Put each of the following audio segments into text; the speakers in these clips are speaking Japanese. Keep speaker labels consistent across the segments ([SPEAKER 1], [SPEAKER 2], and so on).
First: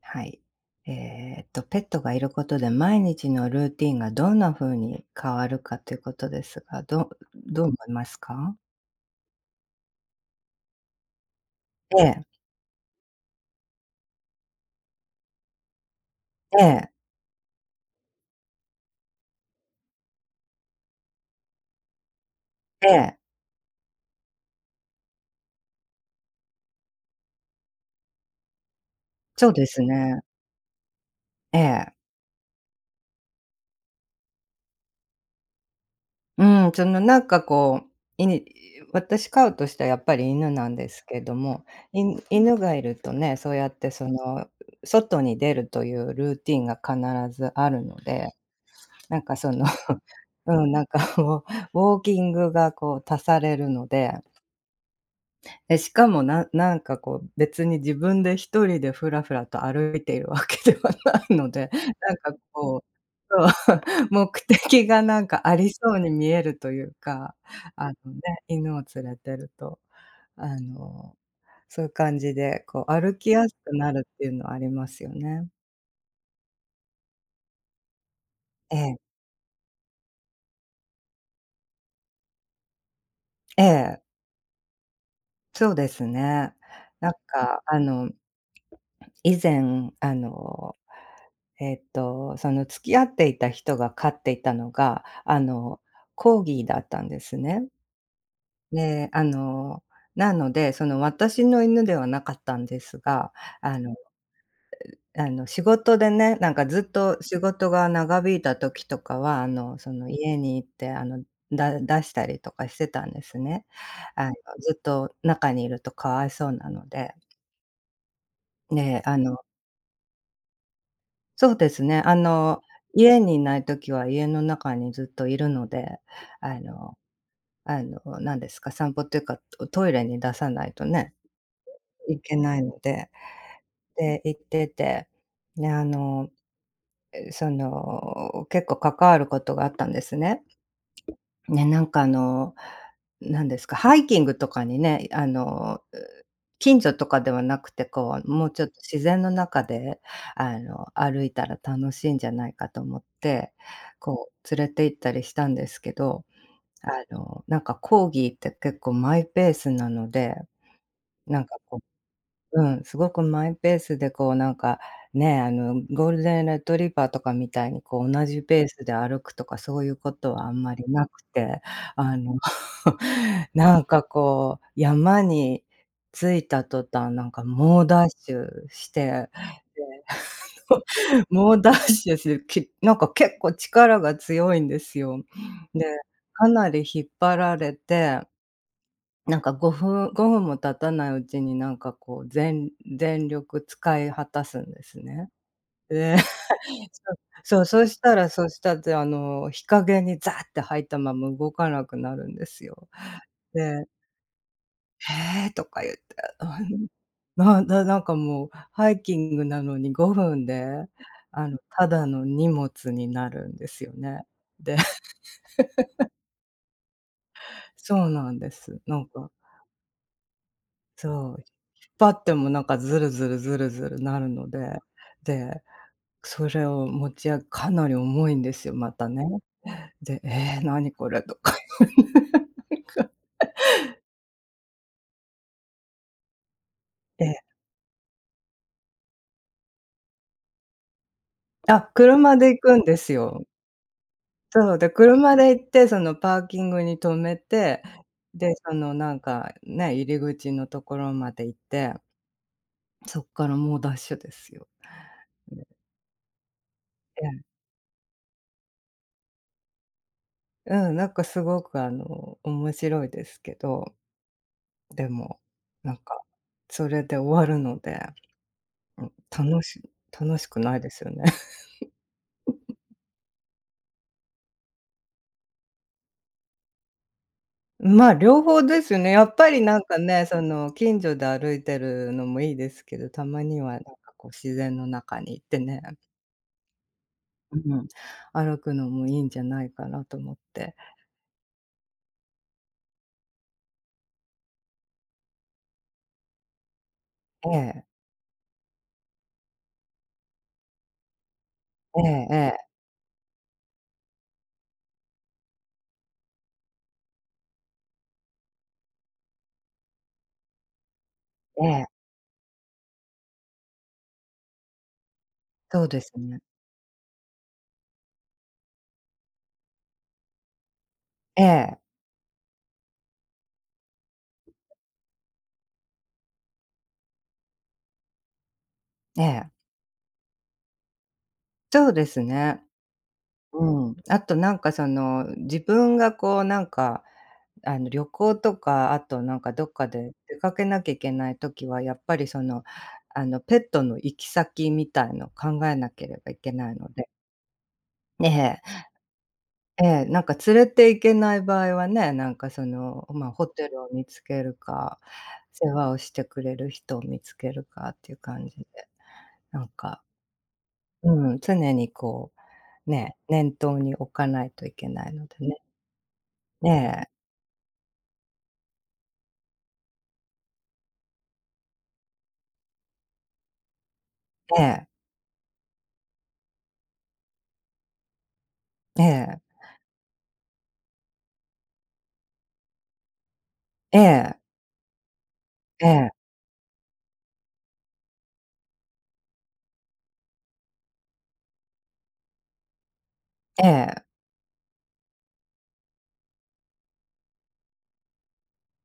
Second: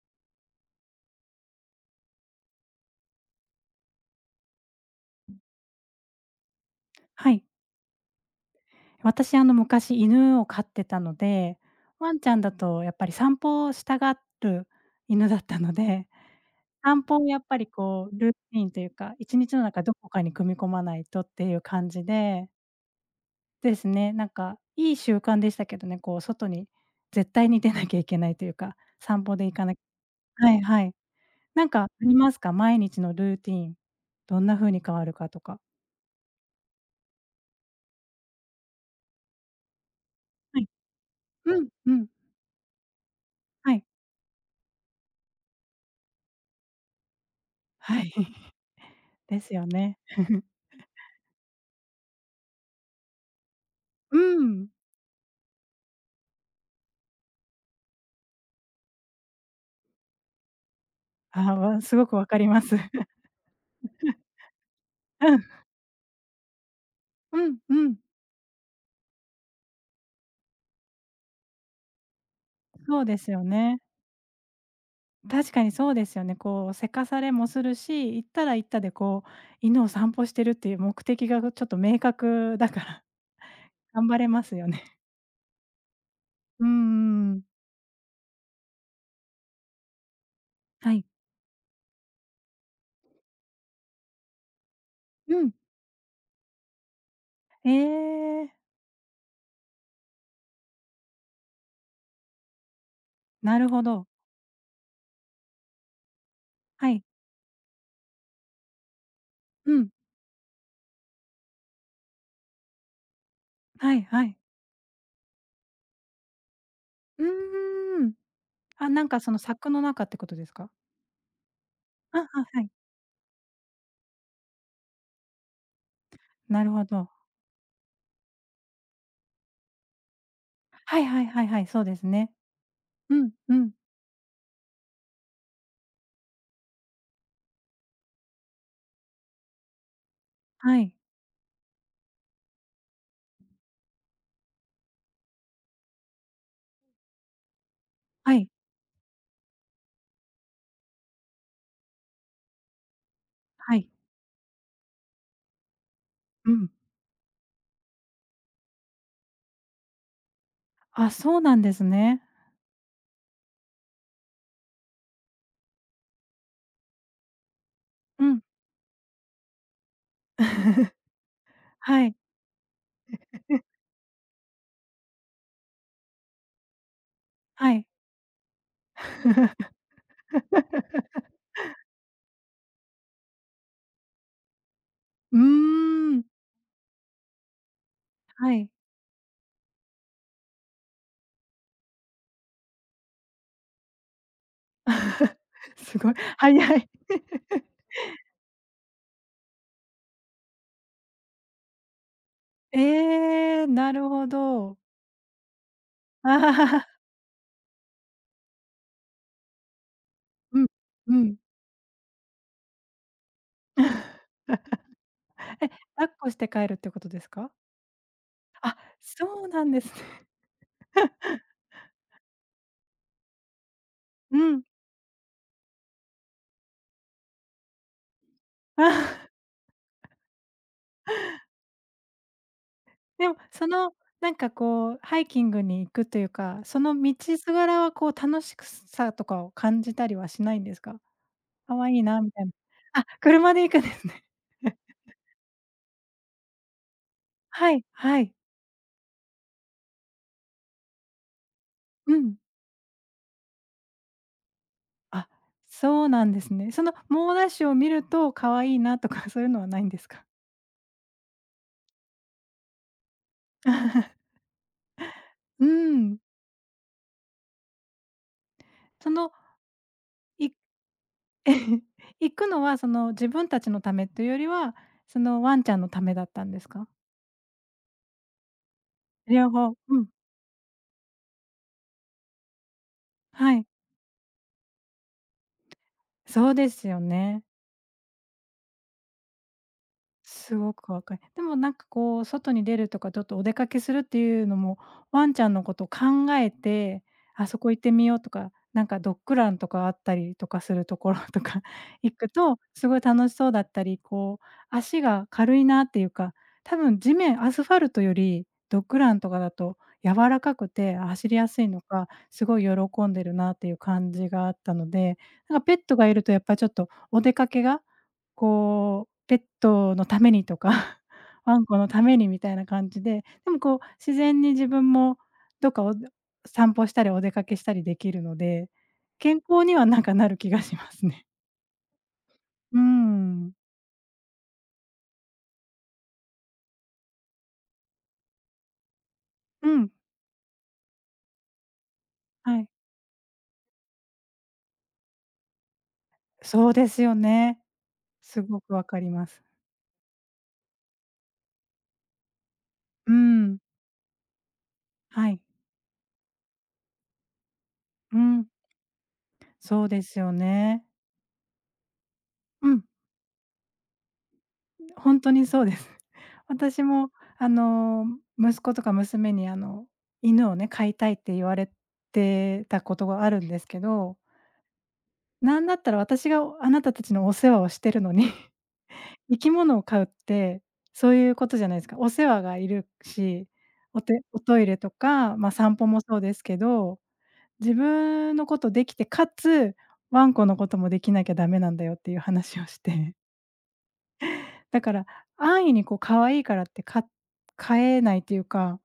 [SPEAKER 1] はい。ペットがいることで毎日のルーティンがどんな風に変わるかということですが、ど
[SPEAKER 2] はい。
[SPEAKER 1] どう思いますか？
[SPEAKER 2] 私、昔犬を飼ってたので、
[SPEAKER 1] え
[SPEAKER 2] ワン
[SPEAKER 1] え、
[SPEAKER 2] ちゃんだとやっぱり散歩をしたがる犬だったので、
[SPEAKER 1] ええ、
[SPEAKER 2] 散歩をやっぱりこうルーティーンというか、一日の中どこかに組み込まないとっていう感じで、
[SPEAKER 1] ええ、
[SPEAKER 2] ですね、なんかいい習慣でしたけどね、こう外に絶対に出なきゃいけないというか、散歩で
[SPEAKER 1] そう
[SPEAKER 2] 行か
[SPEAKER 1] で
[SPEAKER 2] なき
[SPEAKER 1] すね。
[SPEAKER 2] ゃはいはい。
[SPEAKER 1] え
[SPEAKER 2] なんかあ
[SPEAKER 1] え。
[SPEAKER 2] りますか？毎日のルーティーン、どんな風に変わるかとか。
[SPEAKER 1] うん、そのなんかこう、いに私飼うとしたらやっぱり犬
[SPEAKER 2] はい。
[SPEAKER 1] なんですけど
[SPEAKER 2] う
[SPEAKER 1] も、
[SPEAKER 2] ん、う
[SPEAKER 1] い
[SPEAKER 2] ん。
[SPEAKER 1] 犬がいるとね、そうやっ
[SPEAKER 2] はい。
[SPEAKER 1] てその、外に出るというルーティンが必ずあるの
[SPEAKER 2] はい。
[SPEAKER 1] で、なんか
[SPEAKER 2] で
[SPEAKER 1] そ
[SPEAKER 2] す
[SPEAKER 1] の、
[SPEAKER 2] よね。
[SPEAKER 1] うん、なんかもうウォーキングがこう足されるので
[SPEAKER 2] うん。
[SPEAKER 1] しかも、なんかこう、別に自分で一人でふらふらと歩いているわけではないの
[SPEAKER 2] あ、
[SPEAKER 1] で、
[SPEAKER 2] わすご
[SPEAKER 1] なん
[SPEAKER 2] くわ
[SPEAKER 1] か
[SPEAKER 2] かります。
[SPEAKER 1] こ うそう、目的がなん
[SPEAKER 2] う
[SPEAKER 1] か
[SPEAKER 2] ん。
[SPEAKER 1] ありそうに見えるというか、
[SPEAKER 2] うんう
[SPEAKER 1] あ
[SPEAKER 2] ん。
[SPEAKER 1] のね、犬を連れてると、あの、そういう感じで、こう
[SPEAKER 2] そう
[SPEAKER 1] 歩
[SPEAKER 2] で
[SPEAKER 1] き
[SPEAKER 2] すよ
[SPEAKER 1] やすく
[SPEAKER 2] ね。
[SPEAKER 1] なるっていうのはありますよね。
[SPEAKER 2] 確かにそうですよね。こう、せかされもするし、行ったら行っ
[SPEAKER 1] え
[SPEAKER 2] たで
[SPEAKER 1] え、
[SPEAKER 2] こう、犬を散歩してるっていう目的がちょっと明確だから、
[SPEAKER 1] ええ、
[SPEAKER 2] 頑張れますよね。
[SPEAKER 1] そうですね。
[SPEAKER 2] うん
[SPEAKER 1] なん
[SPEAKER 2] うん
[SPEAKER 1] か以前、
[SPEAKER 2] はい。
[SPEAKER 1] その付き合っていた人が飼っていたのが、
[SPEAKER 2] うん。
[SPEAKER 1] コーギーだったんですね。
[SPEAKER 2] えー
[SPEAKER 1] で、なので、その私の犬ではなかったんですが、
[SPEAKER 2] なる
[SPEAKER 1] あ
[SPEAKER 2] ほ
[SPEAKER 1] の
[SPEAKER 2] ど。
[SPEAKER 1] 仕事でね、なんかずっ
[SPEAKER 2] はい。
[SPEAKER 1] と仕事が長引いた時とかは、
[SPEAKER 2] うん。
[SPEAKER 1] その家に行って、出したりとかしてたんですね。
[SPEAKER 2] はいは
[SPEAKER 1] あの、
[SPEAKER 2] い。
[SPEAKER 1] ずっと中にいるとかわいそうなので。
[SPEAKER 2] うーん。あ、
[SPEAKER 1] ね、
[SPEAKER 2] なんかその柵の中ってことですか？
[SPEAKER 1] そうですね。
[SPEAKER 2] あ、は、はい。
[SPEAKER 1] 家にいないときは家の中にずっといるので、あ
[SPEAKER 2] なるほ
[SPEAKER 1] の
[SPEAKER 2] ど。
[SPEAKER 1] 何ですか、散歩っていうか、トイレに出さないと
[SPEAKER 2] はい
[SPEAKER 1] ね、
[SPEAKER 2] はいはいはい、そうです
[SPEAKER 1] い
[SPEAKER 2] ね。
[SPEAKER 1] けないので。
[SPEAKER 2] うん、うん。
[SPEAKER 1] で、行ってて、で、その、結構関わることがあったんですね。
[SPEAKER 2] はい。
[SPEAKER 1] ね、なんかなんですか、ハイキングとかにね、近所とかではなくて、こう、
[SPEAKER 2] は
[SPEAKER 1] も
[SPEAKER 2] い。
[SPEAKER 1] うちょっと自然の中で、歩いたら楽しいんじゃないかと思って、
[SPEAKER 2] はい。
[SPEAKER 1] こう、連れて行ったりしたんですけど、
[SPEAKER 2] うん。
[SPEAKER 1] あなんかコーギーって結構マイペースなので、
[SPEAKER 2] あ、そ
[SPEAKER 1] な
[SPEAKER 2] う
[SPEAKER 1] ん
[SPEAKER 2] な
[SPEAKER 1] か
[SPEAKER 2] んで
[SPEAKER 1] こう
[SPEAKER 2] すね。
[SPEAKER 1] うん、すごくマイペースでこうなんか、ね、ゴールデンレトリバーとかみたいにこう
[SPEAKER 2] う
[SPEAKER 1] 同
[SPEAKER 2] ん。
[SPEAKER 1] じペースで歩くとかそういうことはあんまり なくて、
[SPEAKER 2] はい、
[SPEAKER 1] あの なんかこう山に着いた途端なんか
[SPEAKER 2] は
[SPEAKER 1] 猛
[SPEAKER 2] い。
[SPEAKER 1] ダッシュして 猛ダッシュして、なんか結構力が強いんですよ。
[SPEAKER 2] うー
[SPEAKER 1] で、
[SPEAKER 2] ん、
[SPEAKER 1] かなり引っ張られて
[SPEAKER 2] はい。
[SPEAKER 1] なんか5分も経たないうちになんかこう、全力使い果たすんですね。
[SPEAKER 2] すごい、
[SPEAKER 1] で、
[SPEAKER 2] 早い。
[SPEAKER 1] そう、そう、そしたってあの、日陰にザーって入ったまま動かなくなるんですよ。
[SPEAKER 2] ええ、
[SPEAKER 1] で、
[SPEAKER 2] なるほど。
[SPEAKER 1] 「へえ」とか言って、
[SPEAKER 2] あは
[SPEAKER 1] あの、
[SPEAKER 2] はは
[SPEAKER 1] なんかもうハイキングなのに5分
[SPEAKER 2] うん、
[SPEAKER 1] で、
[SPEAKER 2] うん。
[SPEAKER 1] ただの荷物になるんですよね。で
[SPEAKER 2] え、抱っこして帰るってことですか？
[SPEAKER 1] そうなんで
[SPEAKER 2] あ、
[SPEAKER 1] す。なん
[SPEAKER 2] そ
[SPEAKER 1] か、
[SPEAKER 2] うなんですね。
[SPEAKER 1] そ う。張ってもなんかズルズルズルズルなる
[SPEAKER 2] う
[SPEAKER 1] の
[SPEAKER 2] ん。
[SPEAKER 1] で、で、それを持ち上げかなり重いんで すよ、またね。
[SPEAKER 2] あ
[SPEAKER 1] で、「ええ、何これ」とかえ
[SPEAKER 2] でも、その、なんかこう、ハイキングに行くというか、その道
[SPEAKER 1] え。
[SPEAKER 2] すがらはこう、楽しくさとかを感じたりはしないんですか？可
[SPEAKER 1] あ、
[SPEAKER 2] 愛いなみ
[SPEAKER 1] 車
[SPEAKER 2] たい
[SPEAKER 1] で
[SPEAKER 2] な。
[SPEAKER 1] 行くんで
[SPEAKER 2] あ、
[SPEAKER 1] すよ。
[SPEAKER 2] 車で行くんですね。
[SPEAKER 1] そう、で、車で行って、そのパーキングに止め
[SPEAKER 2] は
[SPEAKER 1] て、
[SPEAKER 2] いはい。
[SPEAKER 1] で、そのなんかね、入り口のところまで行って、
[SPEAKER 2] うん。
[SPEAKER 1] そっから猛ダッシュですよ。
[SPEAKER 2] あ、
[SPEAKER 1] うん、え
[SPEAKER 2] そうなんですね。その猛ダッシュを見ると可愛いなとか そういうのはないんですか？
[SPEAKER 1] え、うん、なんかすごく面白いですけど、でも、
[SPEAKER 2] う
[SPEAKER 1] なん
[SPEAKER 2] ん。
[SPEAKER 1] かそれで終わるので。う
[SPEAKER 2] そ
[SPEAKER 1] ん、
[SPEAKER 2] の、
[SPEAKER 1] 楽し楽し
[SPEAKER 2] い
[SPEAKER 1] くないですよね。
[SPEAKER 2] 行くのはその自分たちのためというよりは、そのワンちゃんのためだったんですか？
[SPEAKER 1] まあ、両方ですよね。やっぱ
[SPEAKER 2] 両
[SPEAKER 1] り
[SPEAKER 2] 方
[SPEAKER 1] なんか
[SPEAKER 2] うん、
[SPEAKER 1] ね、その近所で歩いてるのもいいですけど、たま
[SPEAKER 2] は
[SPEAKER 1] に
[SPEAKER 2] い。
[SPEAKER 1] はなんかこう自然の中に行ってね、
[SPEAKER 2] そうですよね。
[SPEAKER 1] うん、歩くのもいいんじゃないかなと思っ
[SPEAKER 2] すご
[SPEAKER 1] て。
[SPEAKER 2] くわかる。でもなんかこう、外に出るとか、ちょっとお出かけするっていうのも、ワンちゃんのことを考えて、あ
[SPEAKER 1] え
[SPEAKER 2] そこ行っ
[SPEAKER 1] え、
[SPEAKER 2] てみようとか、なんかドッグランとかあったりとかするところとか
[SPEAKER 1] え
[SPEAKER 2] 行く
[SPEAKER 1] え
[SPEAKER 2] と、
[SPEAKER 1] ええ
[SPEAKER 2] すごい楽しそうだったり、こう、足が軽いなっていうか、多分地面、アスファルトよりドッグランとかだと柔らかくて走りやす
[SPEAKER 1] え
[SPEAKER 2] いの
[SPEAKER 1] え、
[SPEAKER 2] か、すごい喜んでるなっていう感じがあったので、なんかペッ
[SPEAKER 1] そう
[SPEAKER 2] ト
[SPEAKER 1] で
[SPEAKER 2] が
[SPEAKER 1] す
[SPEAKER 2] いると
[SPEAKER 1] ね。
[SPEAKER 2] やっぱりちょっとお出かけがこう、ペットのためにとか
[SPEAKER 1] え
[SPEAKER 2] ワンコ
[SPEAKER 1] え、
[SPEAKER 2] のためにみたいな感じで、でもこう、自然に自分もどっかお散歩したりお出かけしたりできるので、
[SPEAKER 1] え
[SPEAKER 2] 健
[SPEAKER 1] え、
[SPEAKER 2] 康にはなんかなる気がしますね。
[SPEAKER 1] そうですね。
[SPEAKER 2] うん。
[SPEAKER 1] うん。あとなんかその、自分がこうなんか、旅行とか、あとなんかど
[SPEAKER 2] う
[SPEAKER 1] っか
[SPEAKER 2] ん、
[SPEAKER 1] で出かけなきゃいけない時は、やっぱりそ
[SPEAKER 2] は
[SPEAKER 1] の、
[SPEAKER 2] い。
[SPEAKER 1] ペットの行き先みたいの考えなければいけ
[SPEAKER 2] そ
[SPEAKER 1] な
[SPEAKER 2] う
[SPEAKER 1] い
[SPEAKER 2] で
[SPEAKER 1] の
[SPEAKER 2] す
[SPEAKER 1] で。
[SPEAKER 2] よね。すご
[SPEAKER 1] ね
[SPEAKER 2] くわかります。
[SPEAKER 1] え。ええ、なんか連れて行けない場合はね、なんかその、
[SPEAKER 2] う
[SPEAKER 1] まあ、ホ
[SPEAKER 2] ん、
[SPEAKER 1] テルを見つけるか、
[SPEAKER 2] はい。
[SPEAKER 1] 世話をしてくれる人を見つけるかっていう
[SPEAKER 2] うん、
[SPEAKER 1] 感じで、なん
[SPEAKER 2] そうで
[SPEAKER 1] か、
[SPEAKER 2] すよね。
[SPEAKER 1] うん、常にこ
[SPEAKER 2] うん。
[SPEAKER 1] う、ね、念頭に置かないといけな
[SPEAKER 2] ほ
[SPEAKER 1] い
[SPEAKER 2] ん
[SPEAKER 1] の
[SPEAKER 2] と
[SPEAKER 1] で
[SPEAKER 2] にそ
[SPEAKER 1] ね。
[SPEAKER 2] うです。
[SPEAKER 1] ね
[SPEAKER 2] 私も
[SPEAKER 1] え。
[SPEAKER 2] あの、息子とか娘にあの、犬をね、飼いたいって言われてたことがあるんですけど、
[SPEAKER 1] ええ、
[SPEAKER 2] なんだったら私があなたたちのお世話をしてるのに、
[SPEAKER 1] え
[SPEAKER 2] 生
[SPEAKER 1] え、
[SPEAKER 2] き物を飼うって、そういうことじゃないですか。お世話がいるし、
[SPEAKER 1] え
[SPEAKER 2] おて
[SPEAKER 1] え、
[SPEAKER 2] おトイレとか、ま、散
[SPEAKER 1] え
[SPEAKER 2] 歩も
[SPEAKER 1] え、
[SPEAKER 2] そうですけど、自分のことできて、かつ、ワンコのこともできなきゃダメなんだよっていう話をして。
[SPEAKER 1] ええ、
[SPEAKER 2] だから、安易にこう可愛いからってか買えないというか、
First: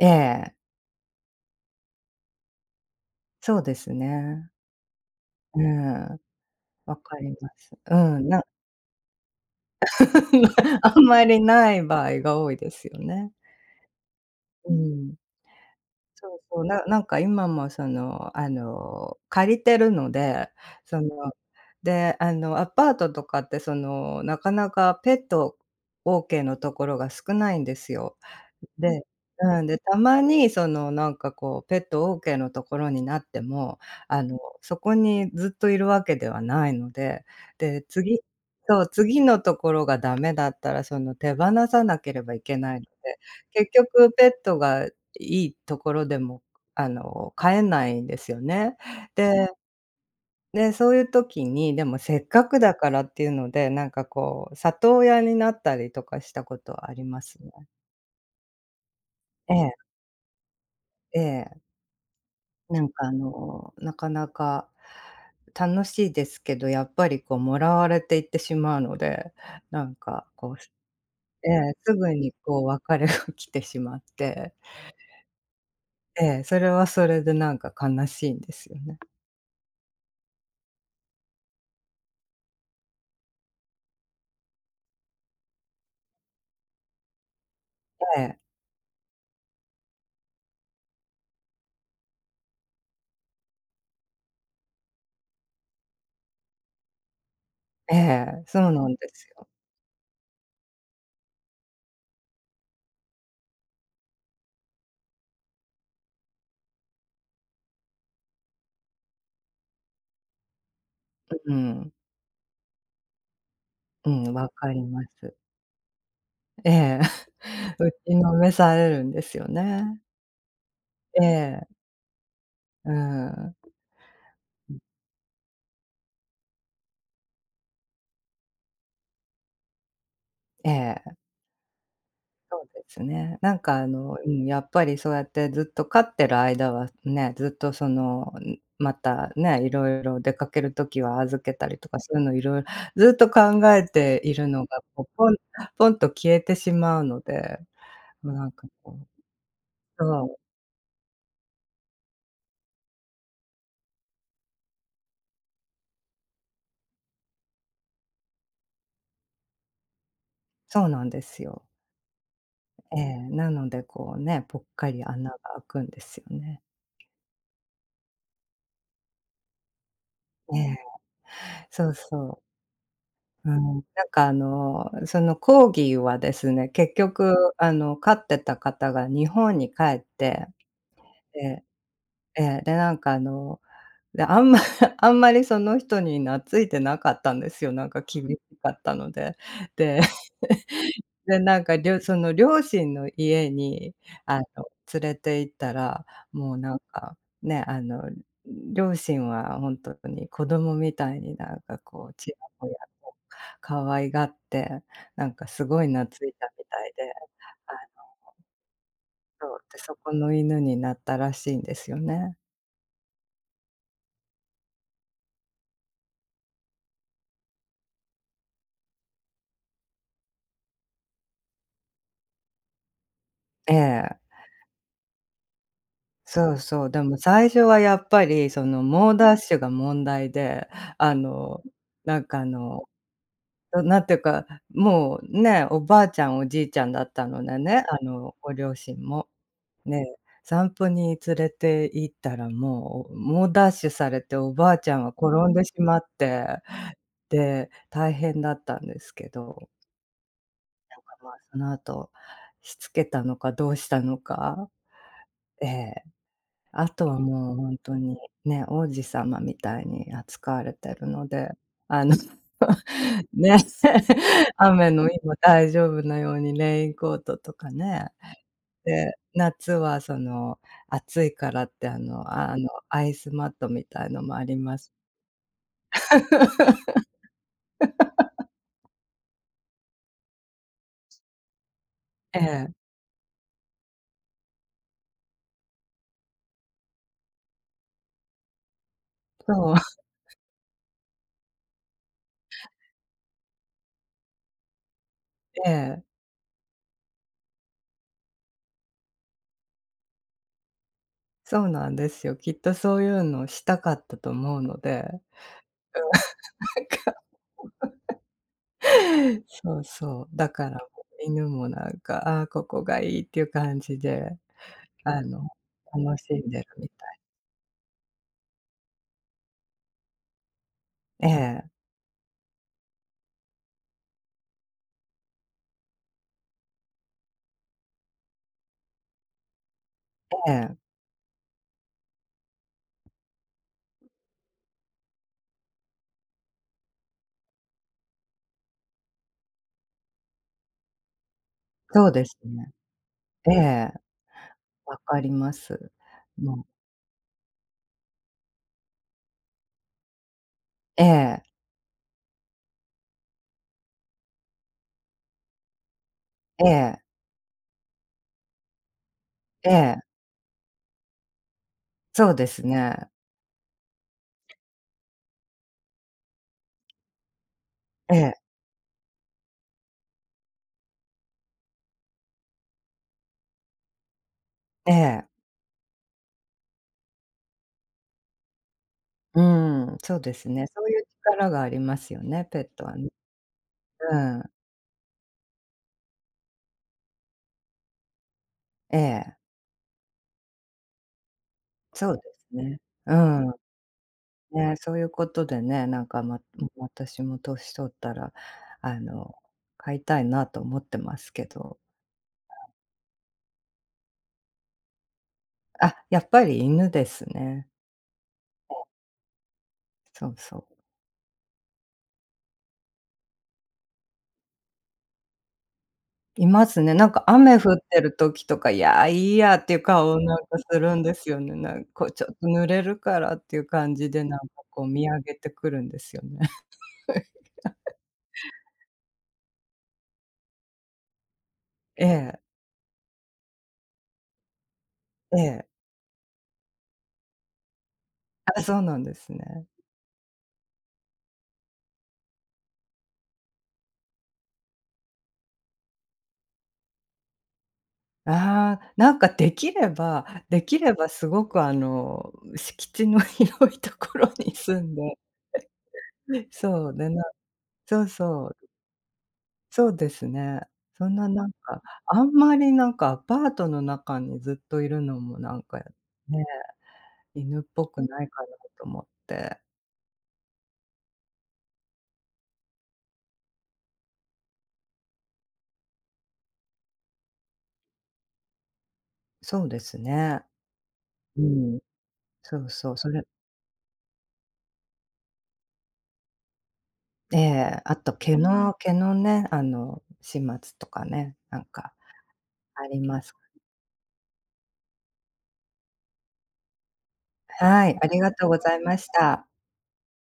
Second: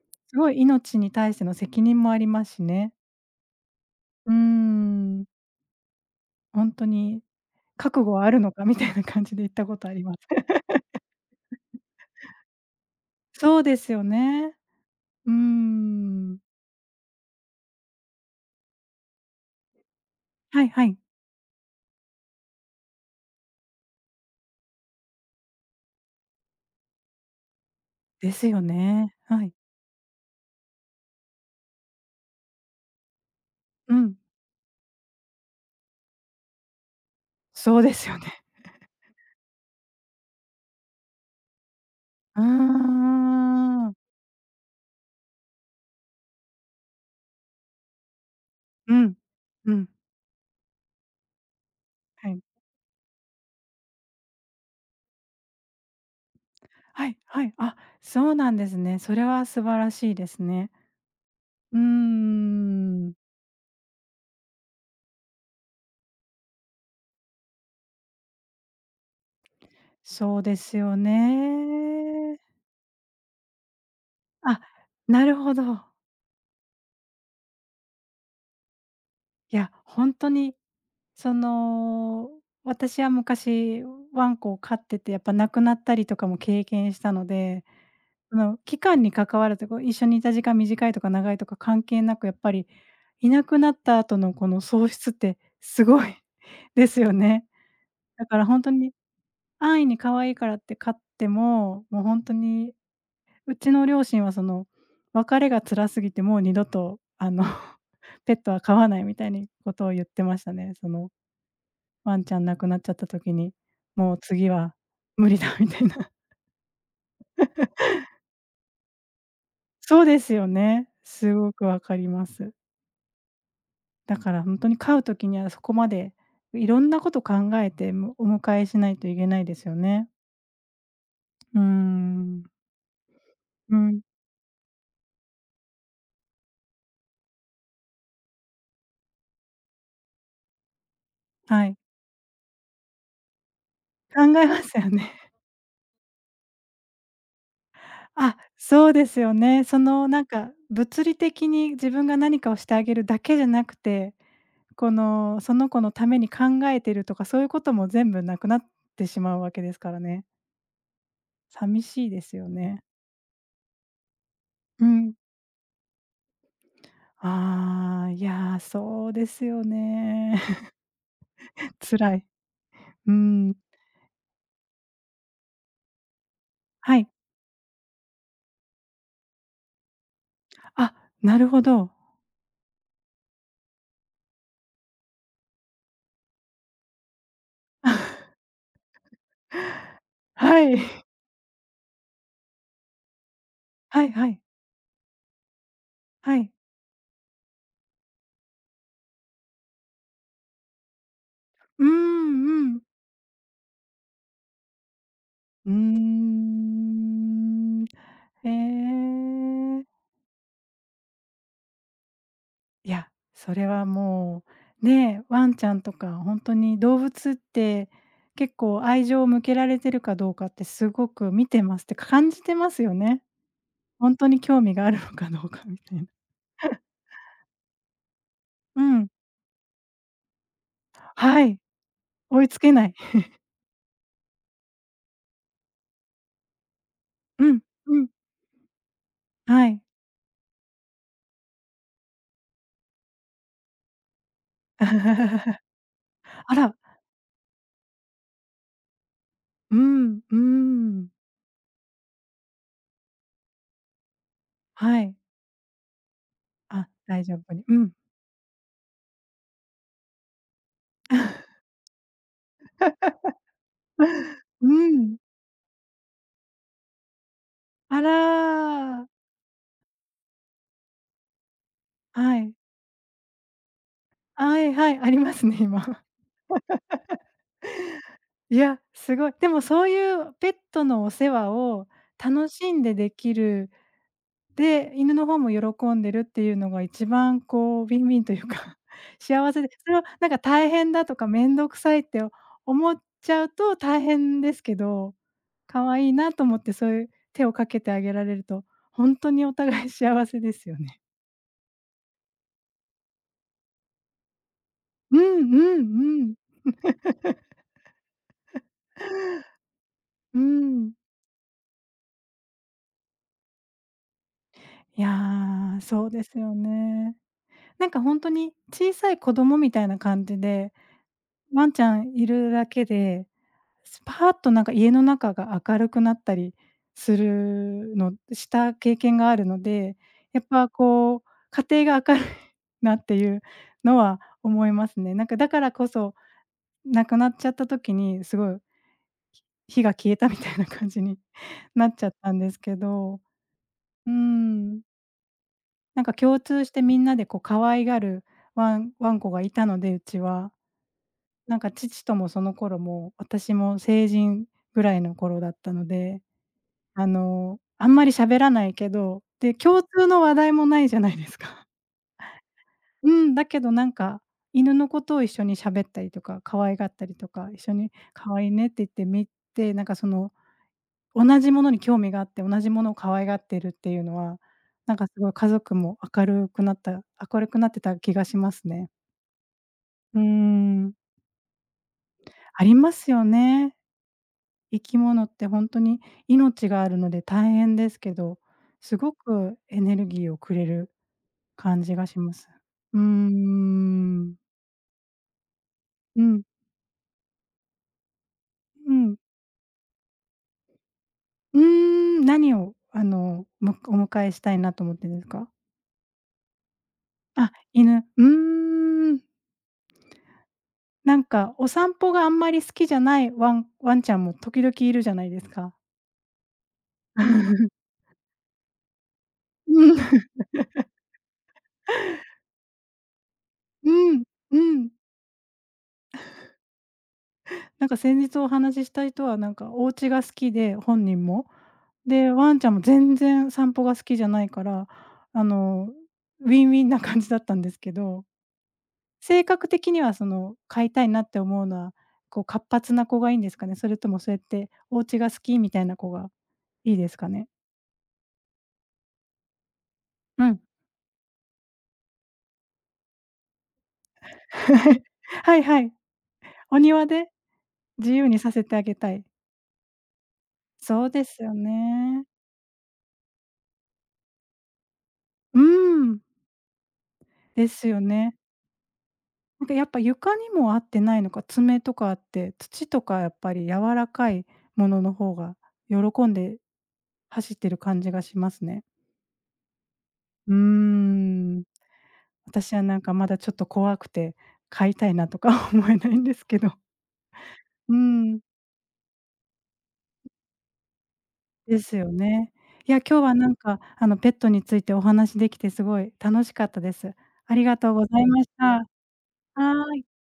[SPEAKER 1] え
[SPEAKER 2] すご
[SPEAKER 1] え、
[SPEAKER 2] い命に対しての責任もありますしね。
[SPEAKER 1] そうです
[SPEAKER 2] うー
[SPEAKER 1] ね。
[SPEAKER 2] ん、
[SPEAKER 1] うん、
[SPEAKER 2] ほんと
[SPEAKER 1] わか
[SPEAKER 2] に
[SPEAKER 1] ります。う
[SPEAKER 2] 覚悟は
[SPEAKER 1] ん、
[SPEAKER 2] あるのかみたいな感じで行ったことあります。
[SPEAKER 1] あんまりない場合が多いですよね。
[SPEAKER 2] そうですよね。
[SPEAKER 1] うん。
[SPEAKER 2] うー
[SPEAKER 1] そ
[SPEAKER 2] ん。
[SPEAKER 1] うそう、なんか今もその、借りてるので、
[SPEAKER 2] はいはい。
[SPEAKER 1] その、で、アパートとかってその、なかなかペット OK のところが少ないんですよ。
[SPEAKER 2] ですよ
[SPEAKER 1] で、
[SPEAKER 2] ね。はい。
[SPEAKER 1] うん、で、たまにそのなんかこうペット OK のところになっても、
[SPEAKER 2] うん。
[SPEAKER 1] そこにずっといるわけではないので、
[SPEAKER 2] そう
[SPEAKER 1] で、
[SPEAKER 2] ですよね。
[SPEAKER 1] そう、次のところがダメだったらその手放さなければい
[SPEAKER 2] うー
[SPEAKER 1] けないので、結
[SPEAKER 2] ん。
[SPEAKER 1] 局ペットがいいところでも、飼えないんですよね。
[SPEAKER 2] うん。
[SPEAKER 1] で
[SPEAKER 2] うん。
[SPEAKER 1] で、そういう時に、でもせっ
[SPEAKER 2] はい。
[SPEAKER 1] かくだからっていうので、なんかこう、里親になったりとかしたことはあり
[SPEAKER 2] はい
[SPEAKER 1] ます
[SPEAKER 2] はい。
[SPEAKER 1] ね。
[SPEAKER 2] あ、そうなんですね。それは
[SPEAKER 1] え
[SPEAKER 2] 素晴
[SPEAKER 1] え、
[SPEAKER 2] らしいですね。
[SPEAKER 1] ええ。
[SPEAKER 2] うー
[SPEAKER 1] なんか
[SPEAKER 2] ん。
[SPEAKER 1] なかなか楽しいですけど、やっぱりこうもらわれていってしまうので、なんか
[SPEAKER 2] そう
[SPEAKER 1] こ
[SPEAKER 2] で
[SPEAKER 1] う
[SPEAKER 2] すよ
[SPEAKER 1] ええ、すぐに
[SPEAKER 2] ね。
[SPEAKER 1] こう別れが来てしまって、
[SPEAKER 2] あ、なるほど。
[SPEAKER 1] ええ、それはそれでなんか悲しいんですよね。
[SPEAKER 2] いや、ほんとに、その、私は昔ワンコを飼ってて、やっぱ亡くなったりとかも経験したので、
[SPEAKER 1] え
[SPEAKER 2] そ
[SPEAKER 1] え、
[SPEAKER 2] の、期間に関わらず、こう、一緒にいた時間短いとか長いとか関係なく、やっぱりいなくなった後のこの喪失ってすごい ですよね。
[SPEAKER 1] え
[SPEAKER 2] だ
[SPEAKER 1] え、
[SPEAKER 2] からほん
[SPEAKER 1] そ
[SPEAKER 2] と
[SPEAKER 1] うな
[SPEAKER 2] に
[SPEAKER 1] んですよ。
[SPEAKER 2] 安易に可愛いからって飼っても、もうほんとにうちの両親はその、別れが辛すぎてもう二度と、ペットは飼わないみたいにことを言ってましたね。その、
[SPEAKER 1] うん、
[SPEAKER 2] ワンちゃん亡くなっちゃった時に、
[SPEAKER 1] う
[SPEAKER 2] もう
[SPEAKER 1] ん、わ
[SPEAKER 2] 次
[SPEAKER 1] か
[SPEAKER 2] は
[SPEAKER 1] りま
[SPEAKER 2] 無
[SPEAKER 1] す。
[SPEAKER 2] 理だみたいな。
[SPEAKER 1] ええ、打ちのめされるんですよね。
[SPEAKER 2] そうですよね。
[SPEAKER 1] え
[SPEAKER 2] すごく
[SPEAKER 1] え、
[SPEAKER 2] わかります。
[SPEAKER 1] うん、
[SPEAKER 2] だから本当に飼う時にはそこまで、いろんなこと考えて、お迎えしないといけないですよね。
[SPEAKER 1] ええ。
[SPEAKER 2] うーん。
[SPEAKER 1] そうですね。なんか
[SPEAKER 2] うん、
[SPEAKER 1] うん、やっぱりそうやってずっと飼ってる間はね、ずっとその、ん、またね、いろいろ出かける時は預けた
[SPEAKER 2] はい。
[SPEAKER 1] りとかそういうのいろいろずっと考え
[SPEAKER 2] 考
[SPEAKER 1] てい
[SPEAKER 2] え
[SPEAKER 1] る
[SPEAKER 2] ま
[SPEAKER 1] の
[SPEAKER 2] す
[SPEAKER 1] が、
[SPEAKER 2] よ
[SPEAKER 1] こう、
[SPEAKER 2] ね。
[SPEAKER 1] ポンポンと消えてしまうので、もう
[SPEAKER 2] あ、
[SPEAKER 1] なんか
[SPEAKER 2] そう
[SPEAKER 1] こ
[SPEAKER 2] で
[SPEAKER 1] う
[SPEAKER 2] すよね。その、な
[SPEAKER 1] そ
[SPEAKER 2] ん
[SPEAKER 1] う、
[SPEAKER 2] か、物理的に自分が何かをしてあげるだけじゃなくて、この、その子のために考えてるとか、そういうことも全部なくなってしまうわけですからね。
[SPEAKER 1] そうなんですよ。
[SPEAKER 2] 寂しいですよね。
[SPEAKER 1] ええ、なのでこうね、ぽっ
[SPEAKER 2] う
[SPEAKER 1] かり
[SPEAKER 2] ん。
[SPEAKER 1] 穴が開くんですよね。
[SPEAKER 2] ああ、いや、そうですよね。
[SPEAKER 1] ええ、そう
[SPEAKER 2] 辛い。
[SPEAKER 1] そう。
[SPEAKER 2] う
[SPEAKER 1] う
[SPEAKER 2] ん。
[SPEAKER 1] ん、なんかその講義はですね、結
[SPEAKER 2] はい。
[SPEAKER 1] 局飼ってた方が日本に帰って、
[SPEAKER 2] あ、なるほ
[SPEAKER 1] で、
[SPEAKER 2] ど。
[SPEAKER 1] ええ、で、なんかで、あんまりその人に懐いてなかったんですよ、なんか厳 しかったので。で
[SPEAKER 2] はい。
[SPEAKER 1] で、なんか、その両親の家に、
[SPEAKER 2] はいは
[SPEAKER 1] あ
[SPEAKER 2] い。
[SPEAKER 1] の、連れて行ったら、
[SPEAKER 2] は
[SPEAKER 1] も
[SPEAKER 2] い。
[SPEAKER 1] うなんか、ね、両親はほんとに子供みたいになんか
[SPEAKER 2] うーん、
[SPEAKER 1] こう、ちやほや
[SPEAKER 2] うん。
[SPEAKER 1] と可愛がって、なんかす
[SPEAKER 2] うー
[SPEAKER 1] ごい懐いたみたいで、
[SPEAKER 2] ん。
[SPEAKER 1] あ、
[SPEAKER 2] へ
[SPEAKER 1] そう、で、そ
[SPEAKER 2] え。
[SPEAKER 1] この犬になったらしいんですよね。
[SPEAKER 2] いや、それはもう、ね、ワンちゃんとか本当に動物って結構愛情を向けられてるかどうかってすごく見てますって感じてますよね。
[SPEAKER 1] え
[SPEAKER 2] 本
[SPEAKER 1] え、
[SPEAKER 2] 当に興味があるのかどうかみたいな。
[SPEAKER 1] そうそう。でも最初はやっぱり、そ
[SPEAKER 2] う
[SPEAKER 1] の、
[SPEAKER 2] ん、
[SPEAKER 1] 猛ダッシュが問題で、あ
[SPEAKER 2] はい、
[SPEAKER 1] の、なんか
[SPEAKER 2] 追いつけない。
[SPEAKER 1] なんていうか、もうね、おばあちゃん、おじいちゃんだったの
[SPEAKER 2] う
[SPEAKER 1] で
[SPEAKER 2] ん、
[SPEAKER 1] ね、
[SPEAKER 2] うん、
[SPEAKER 1] ご両親も。
[SPEAKER 2] はい。
[SPEAKER 1] ね、散歩に連れて行ったら、もう猛ダッシュされて、おばあちゃんは転ん でしまって、
[SPEAKER 2] あら、
[SPEAKER 1] で、大変だったんですけど、
[SPEAKER 2] うん、うん、
[SPEAKER 1] まあ、その後、しつけたのかどうしたのか、
[SPEAKER 2] はい。
[SPEAKER 1] ええ。あ
[SPEAKER 2] あ、
[SPEAKER 1] とは
[SPEAKER 2] 大丈夫
[SPEAKER 1] もう
[SPEAKER 2] に、う
[SPEAKER 1] 本
[SPEAKER 2] ん。
[SPEAKER 1] 当にね、王子様みたいに扱われてるので、あの、ね、
[SPEAKER 2] う
[SPEAKER 1] 雨の
[SPEAKER 2] ん、
[SPEAKER 1] 日も大丈夫なようにレインコートとか
[SPEAKER 2] あら
[SPEAKER 1] ね。
[SPEAKER 2] ー、
[SPEAKER 1] で、夏はその暑いからって
[SPEAKER 2] はい。
[SPEAKER 1] アイスマットみたいのもあり
[SPEAKER 2] はい
[SPEAKER 1] ま
[SPEAKER 2] は
[SPEAKER 1] す。
[SPEAKER 2] い、ありますね、今。いや、すごい。でもそういうペットのお世話を
[SPEAKER 1] え
[SPEAKER 2] 楽
[SPEAKER 1] え、
[SPEAKER 2] しんでできる、で、犬の方も喜んでるっていうのが一番こうウィンウィンというか、幸せで、
[SPEAKER 1] そう、
[SPEAKER 2] それ はなんか大変だとか面倒くさいって思っちゃうと大変ですけど、
[SPEAKER 1] え
[SPEAKER 2] 可
[SPEAKER 1] え、
[SPEAKER 2] 愛いなと思ってそういう手をかけてあげられると、ほんとにお互い幸せですよね。
[SPEAKER 1] そうなんですよ。きっとそういうのをしたかったと思うので、
[SPEAKER 2] う
[SPEAKER 1] な
[SPEAKER 2] んうんうん。
[SPEAKER 1] んか そうそう、
[SPEAKER 2] う
[SPEAKER 1] だから
[SPEAKER 2] ん。
[SPEAKER 1] 犬もなんか、ああ、ここがいいっていう感じで
[SPEAKER 2] い
[SPEAKER 1] あの、
[SPEAKER 2] や、そう
[SPEAKER 1] 楽
[SPEAKER 2] で
[SPEAKER 1] し
[SPEAKER 2] す
[SPEAKER 1] ん
[SPEAKER 2] よ
[SPEAKER 1] でるみた
[SPEAKER 2] ね。
[SPEAKER 1] い。
[SPEAKER 2] なんか本当に小さい子供みたいな感じで、
[SPEAKER 1] え
[SPEAKER 2] ワ
[SPEAKER 1] え、
[SPEAKER 2] ンちゃんいるだけで、スパーッとなんか家の中が明るくなったりするのした経験があるので、やっ
[SPEAKER 1] え
[SPEAKER 2] ぱ
[SPEAKER 1] え、
[SPEAKER 2] こう、家庭が明るい なっていうのは思いますね。なんかだからこそ、亡くなっちゃった時にすごい火が消えたみたいな感じになっち
[SPEAKER 1] そ
[SPEAKER 2] ゃ
[SPEAKER 1] う
[SPEAKER 2] っ
[SPEAKER 1] で
[SPEAKER 2] た
[SPEAKER 1] す
[SPEAKER 2] んです
[SPEAKER 1] ね。
[SPEAKER 2] けど、
[SPEAKER 1] ええ、
[SPEAKER 2] うん、
[SPEAKER 1] わかります。
[SPEAKER 2] なんか共
[SPEAKER 1] も
[SPEAKER 2] 通
[SPEAKER 1] う、
[SPEAKER 2] してみんなでこう可愛がるワンコがいたので、うちは。
[SPEAKER 1] ええ、
[SPEAKER 2] なんか父ともその頃も私も成人ぐらいの頃だったので、
[SPEAKER 1] ええ、
[SPEAKER 2] あんまり喋らないけど、で、
[SPEAKER 1] え
[SPEAKER 2] 共
[SPEAKER 1] え、
[SPEAKER 2] 通の話題もないじゃないですか。
[SPEAKER 1] そうです ね。
[SPEAKER 2] うん、だけどなんか、犬のことを一緒に喋ったりとか、可愛がったりとか、一緒に
[SPEAKER 1] ええ、
[SPEAKER 2] 可愛いねって言って見て、なんかその、同じものに興味があって、同じものを可愛がってるっていうのは、
[SPEAKER 1] え
[SPEAKER 2] なんかす
[SPEAKER 1] え、
[SPEAKER 2] ごい家族も明るくなってた気がしますね。
[SPEAKER 1] うん、そ
[SPEAKER 2] う
[SPEAKER 1] う
[SPEAKER 2] ー
[SPEAKER 1] ですね。そう
[SPEAKER 2] ん、
[SPEAKER 1] いう力がありますよね、ペ
[SPEAKER 2] あ
[SPEAKER 1] ッ
[SPEAKER 2] り
[SPEAKER 1] ト
[SPEAKER 2] ま
[SPEAKER 1] はね。
[SPEAKER 2] すよね。
[SPEAKER 1] うん、
[SPEAKER 2] 生き物って本当に命があるので大変ですけど、す
[SPEAKER 1] え
[SPEAKER 2] ご
[SPEAKER 1] え、
[SPEAKER 2] くエネルギーをくれる感じが
[SPEAKER 1] そう
[SPEAKER 2] し
[SPEAKER 1] で
[SPEAKER 2] ます。
[SPEAKER 1] すね。
[SPEAKER 2] うー
[SPEAKER 1] うん、
[SPEAKER 2] ん。
[SPEAKER 1] ね、そういうことでね、なんか、
[SPEAKER 2] うん、
[SPEAKER 1] 私も年取ったら、
[SPEAKER 2] う
[SPEAKER 1] あ
[SPEAKER 2] ん。
[SPEAKER 1] の、飼いたいなと思ってますけ
[SPEAKER 2] うー
[SPEAKER 1] ど、
[SPEAKER 2] ん、何を、お迎えしたいなと思ってんですか？
[SPEAKER 1] あ、やっぱり犬です
[SPEAKER 2] あ、
[SPEAKER 1] ね。
[SPEAKER 2] 犬。うーん。
[SPEAKER 1] そうそう。
[SPEAKER 2] なんかお散歩があんまり好きじゃないワンちゃんも時々いるじゃないですか。
[SPEAKER 1] いますね。なんか雨降っ てる時とか、いや、いいやっていう
[SPEAKER 2] う
[SPEAKER 1] 顔
[SPEAKER 2] ん。
[SPEAKER 1] をなんかするんですよね。こうちょっと濡れるからっていう
[SPEAKER 2] う
[SPEAKER 1] 感じで、
[SPEAKER 2] ん、
[SPEAKER 1] なんか
[SPEAKER 2] う
[SPEAKER 1] こう
[SPEAKER 2] ん。
[SPEAKER 1] 見上げてくるんですよね。
[SPEAKER 2] なんか先日お話しした人はなんかお家が好きで、本人も。
[SPEAKER 1] え
[SPEAKER 2] で、
[SPEAKER 1] え、
[SPEAKER 2] ワンちゃんも全然散歩が好きじゃないから、
[SPEAKER 1] え
[SPEAKER 2] あ
[SPEAKER 1] え。
[SPEAKER 2] の、ウィンウィンな感じだったんですけど、
[SPEAKER 1] あ、そうなんです
[SPEAKER 2] 性
[SPEAKER 1] ね。
[SPEAKER 2] 格的にはその飼いたいなって思うのは、こう活発な子がいいんですかね？それともそうやってお家が好きみたいな子がいいですかね？
[SPEAKER 1] ああ、なんかできれば
[SPEAKER 2] うん。
[SPEAKER 1] できればすごく敷地の 広いところに住ん で、
[SPEAKER 2] はいはい。お
[SPEAKER 1] そう、
[SPEAKER 2] 庭で
[SPEAKER 1] そう
[SPEAKER 2] 自由に
[SPEAKER 1] そ
[SPEAKER 2] さ
[SPEAKER 1] う、
[SPEAKER 2] せてあげたい。
[SPEAKER 1] そうですね。
[SPEAKER 2] そ
[SPEAKER 1] そ
[SPEAKER 2] う
[SPEAKER 1] ん
[SPEAKER 2] で
[SPEAKER 1] な
[SPEAKER 2] す
[SPEAKER 1] なん
[SPEAKER 2] よ
[SPEAKER 1] か、あ
[SPEAKER 2] ね。
[SPEAKER 1] んまりなんかアパートの中にずっといるのもな
[SPEAKER 2] うー
[SPEAKER 1] んか
[SPEAKER 2] ん。
[SPEAKER 1] ね。犬っ
[SPEAKER 2] で
[SPEAKER 1] ぽ
[SPEAKER 2] すよ
[SPEAKER 1] くない
[SPEAKER 2] ね。
[SPEAKER 1] かなと思って。
[SPEAKER 2] なんかやっぱ床にも合ってないのか、爪とかあって、土とかやっぱり柔らかいものの方が喜んで走ってる感じがしますね。
[SPEAKER 1] そうですね。
[SPEAKER 2] うー
[SPEAKER 1] う
[SPEAKER 2] ん、
[SPEAKER 1] ん。そう
[SPEAKER 2] 私は
[SPEAKER 1] そう、
[SPEAKER 2] なんかまだちょっと怖くて、飼いたいなとか 思えないんですけど。
[SPEAKER 1] ええ、
[SPEAKER 2] う
[SPEAKER 1] あ
[SPEAKER 2] ー
[SPEAKER 1] と
[SPEAKER 2] ん、
[SPEAKER 1] 毛のね、始末とかね、なん
[SPEAKER 2] で
[SPEAKER 1] か
[SPEAKER 2] すよね。
[SPEAKER 1] あ
[SPEAKER 2] いや、
[SPEAKER 1] り
[SPEAKER 2] 今
[SPEAKER 1] ま
[SPEAKER 2] 日
[SPEAKER 1] す。
[SPEAKER 2] はなんかあのペットについてお話できてすごい楽しかったです。ありが
[SPEAKER 1] は
[SPEAKER 2] とう
[SPEAKER 1] い、
[SPEAKER 2] ご
[SPEAKER 1] あ
[SPEAKER 2] ざ
[SPEAKER 1] り
[SPEAKER 2] い
[SPEAKER 1] が
[SPEAKER 2] ま
[SPEAKER 1] とう
[SPEAKER 2] し
[SPEAKER 1] ご
[SPEAKER 2] た。
[SPEAKER 1] ざい
[SPEAKER 2] は
[SPEAKER 1] ました。
[SPEAKER 2] ーい。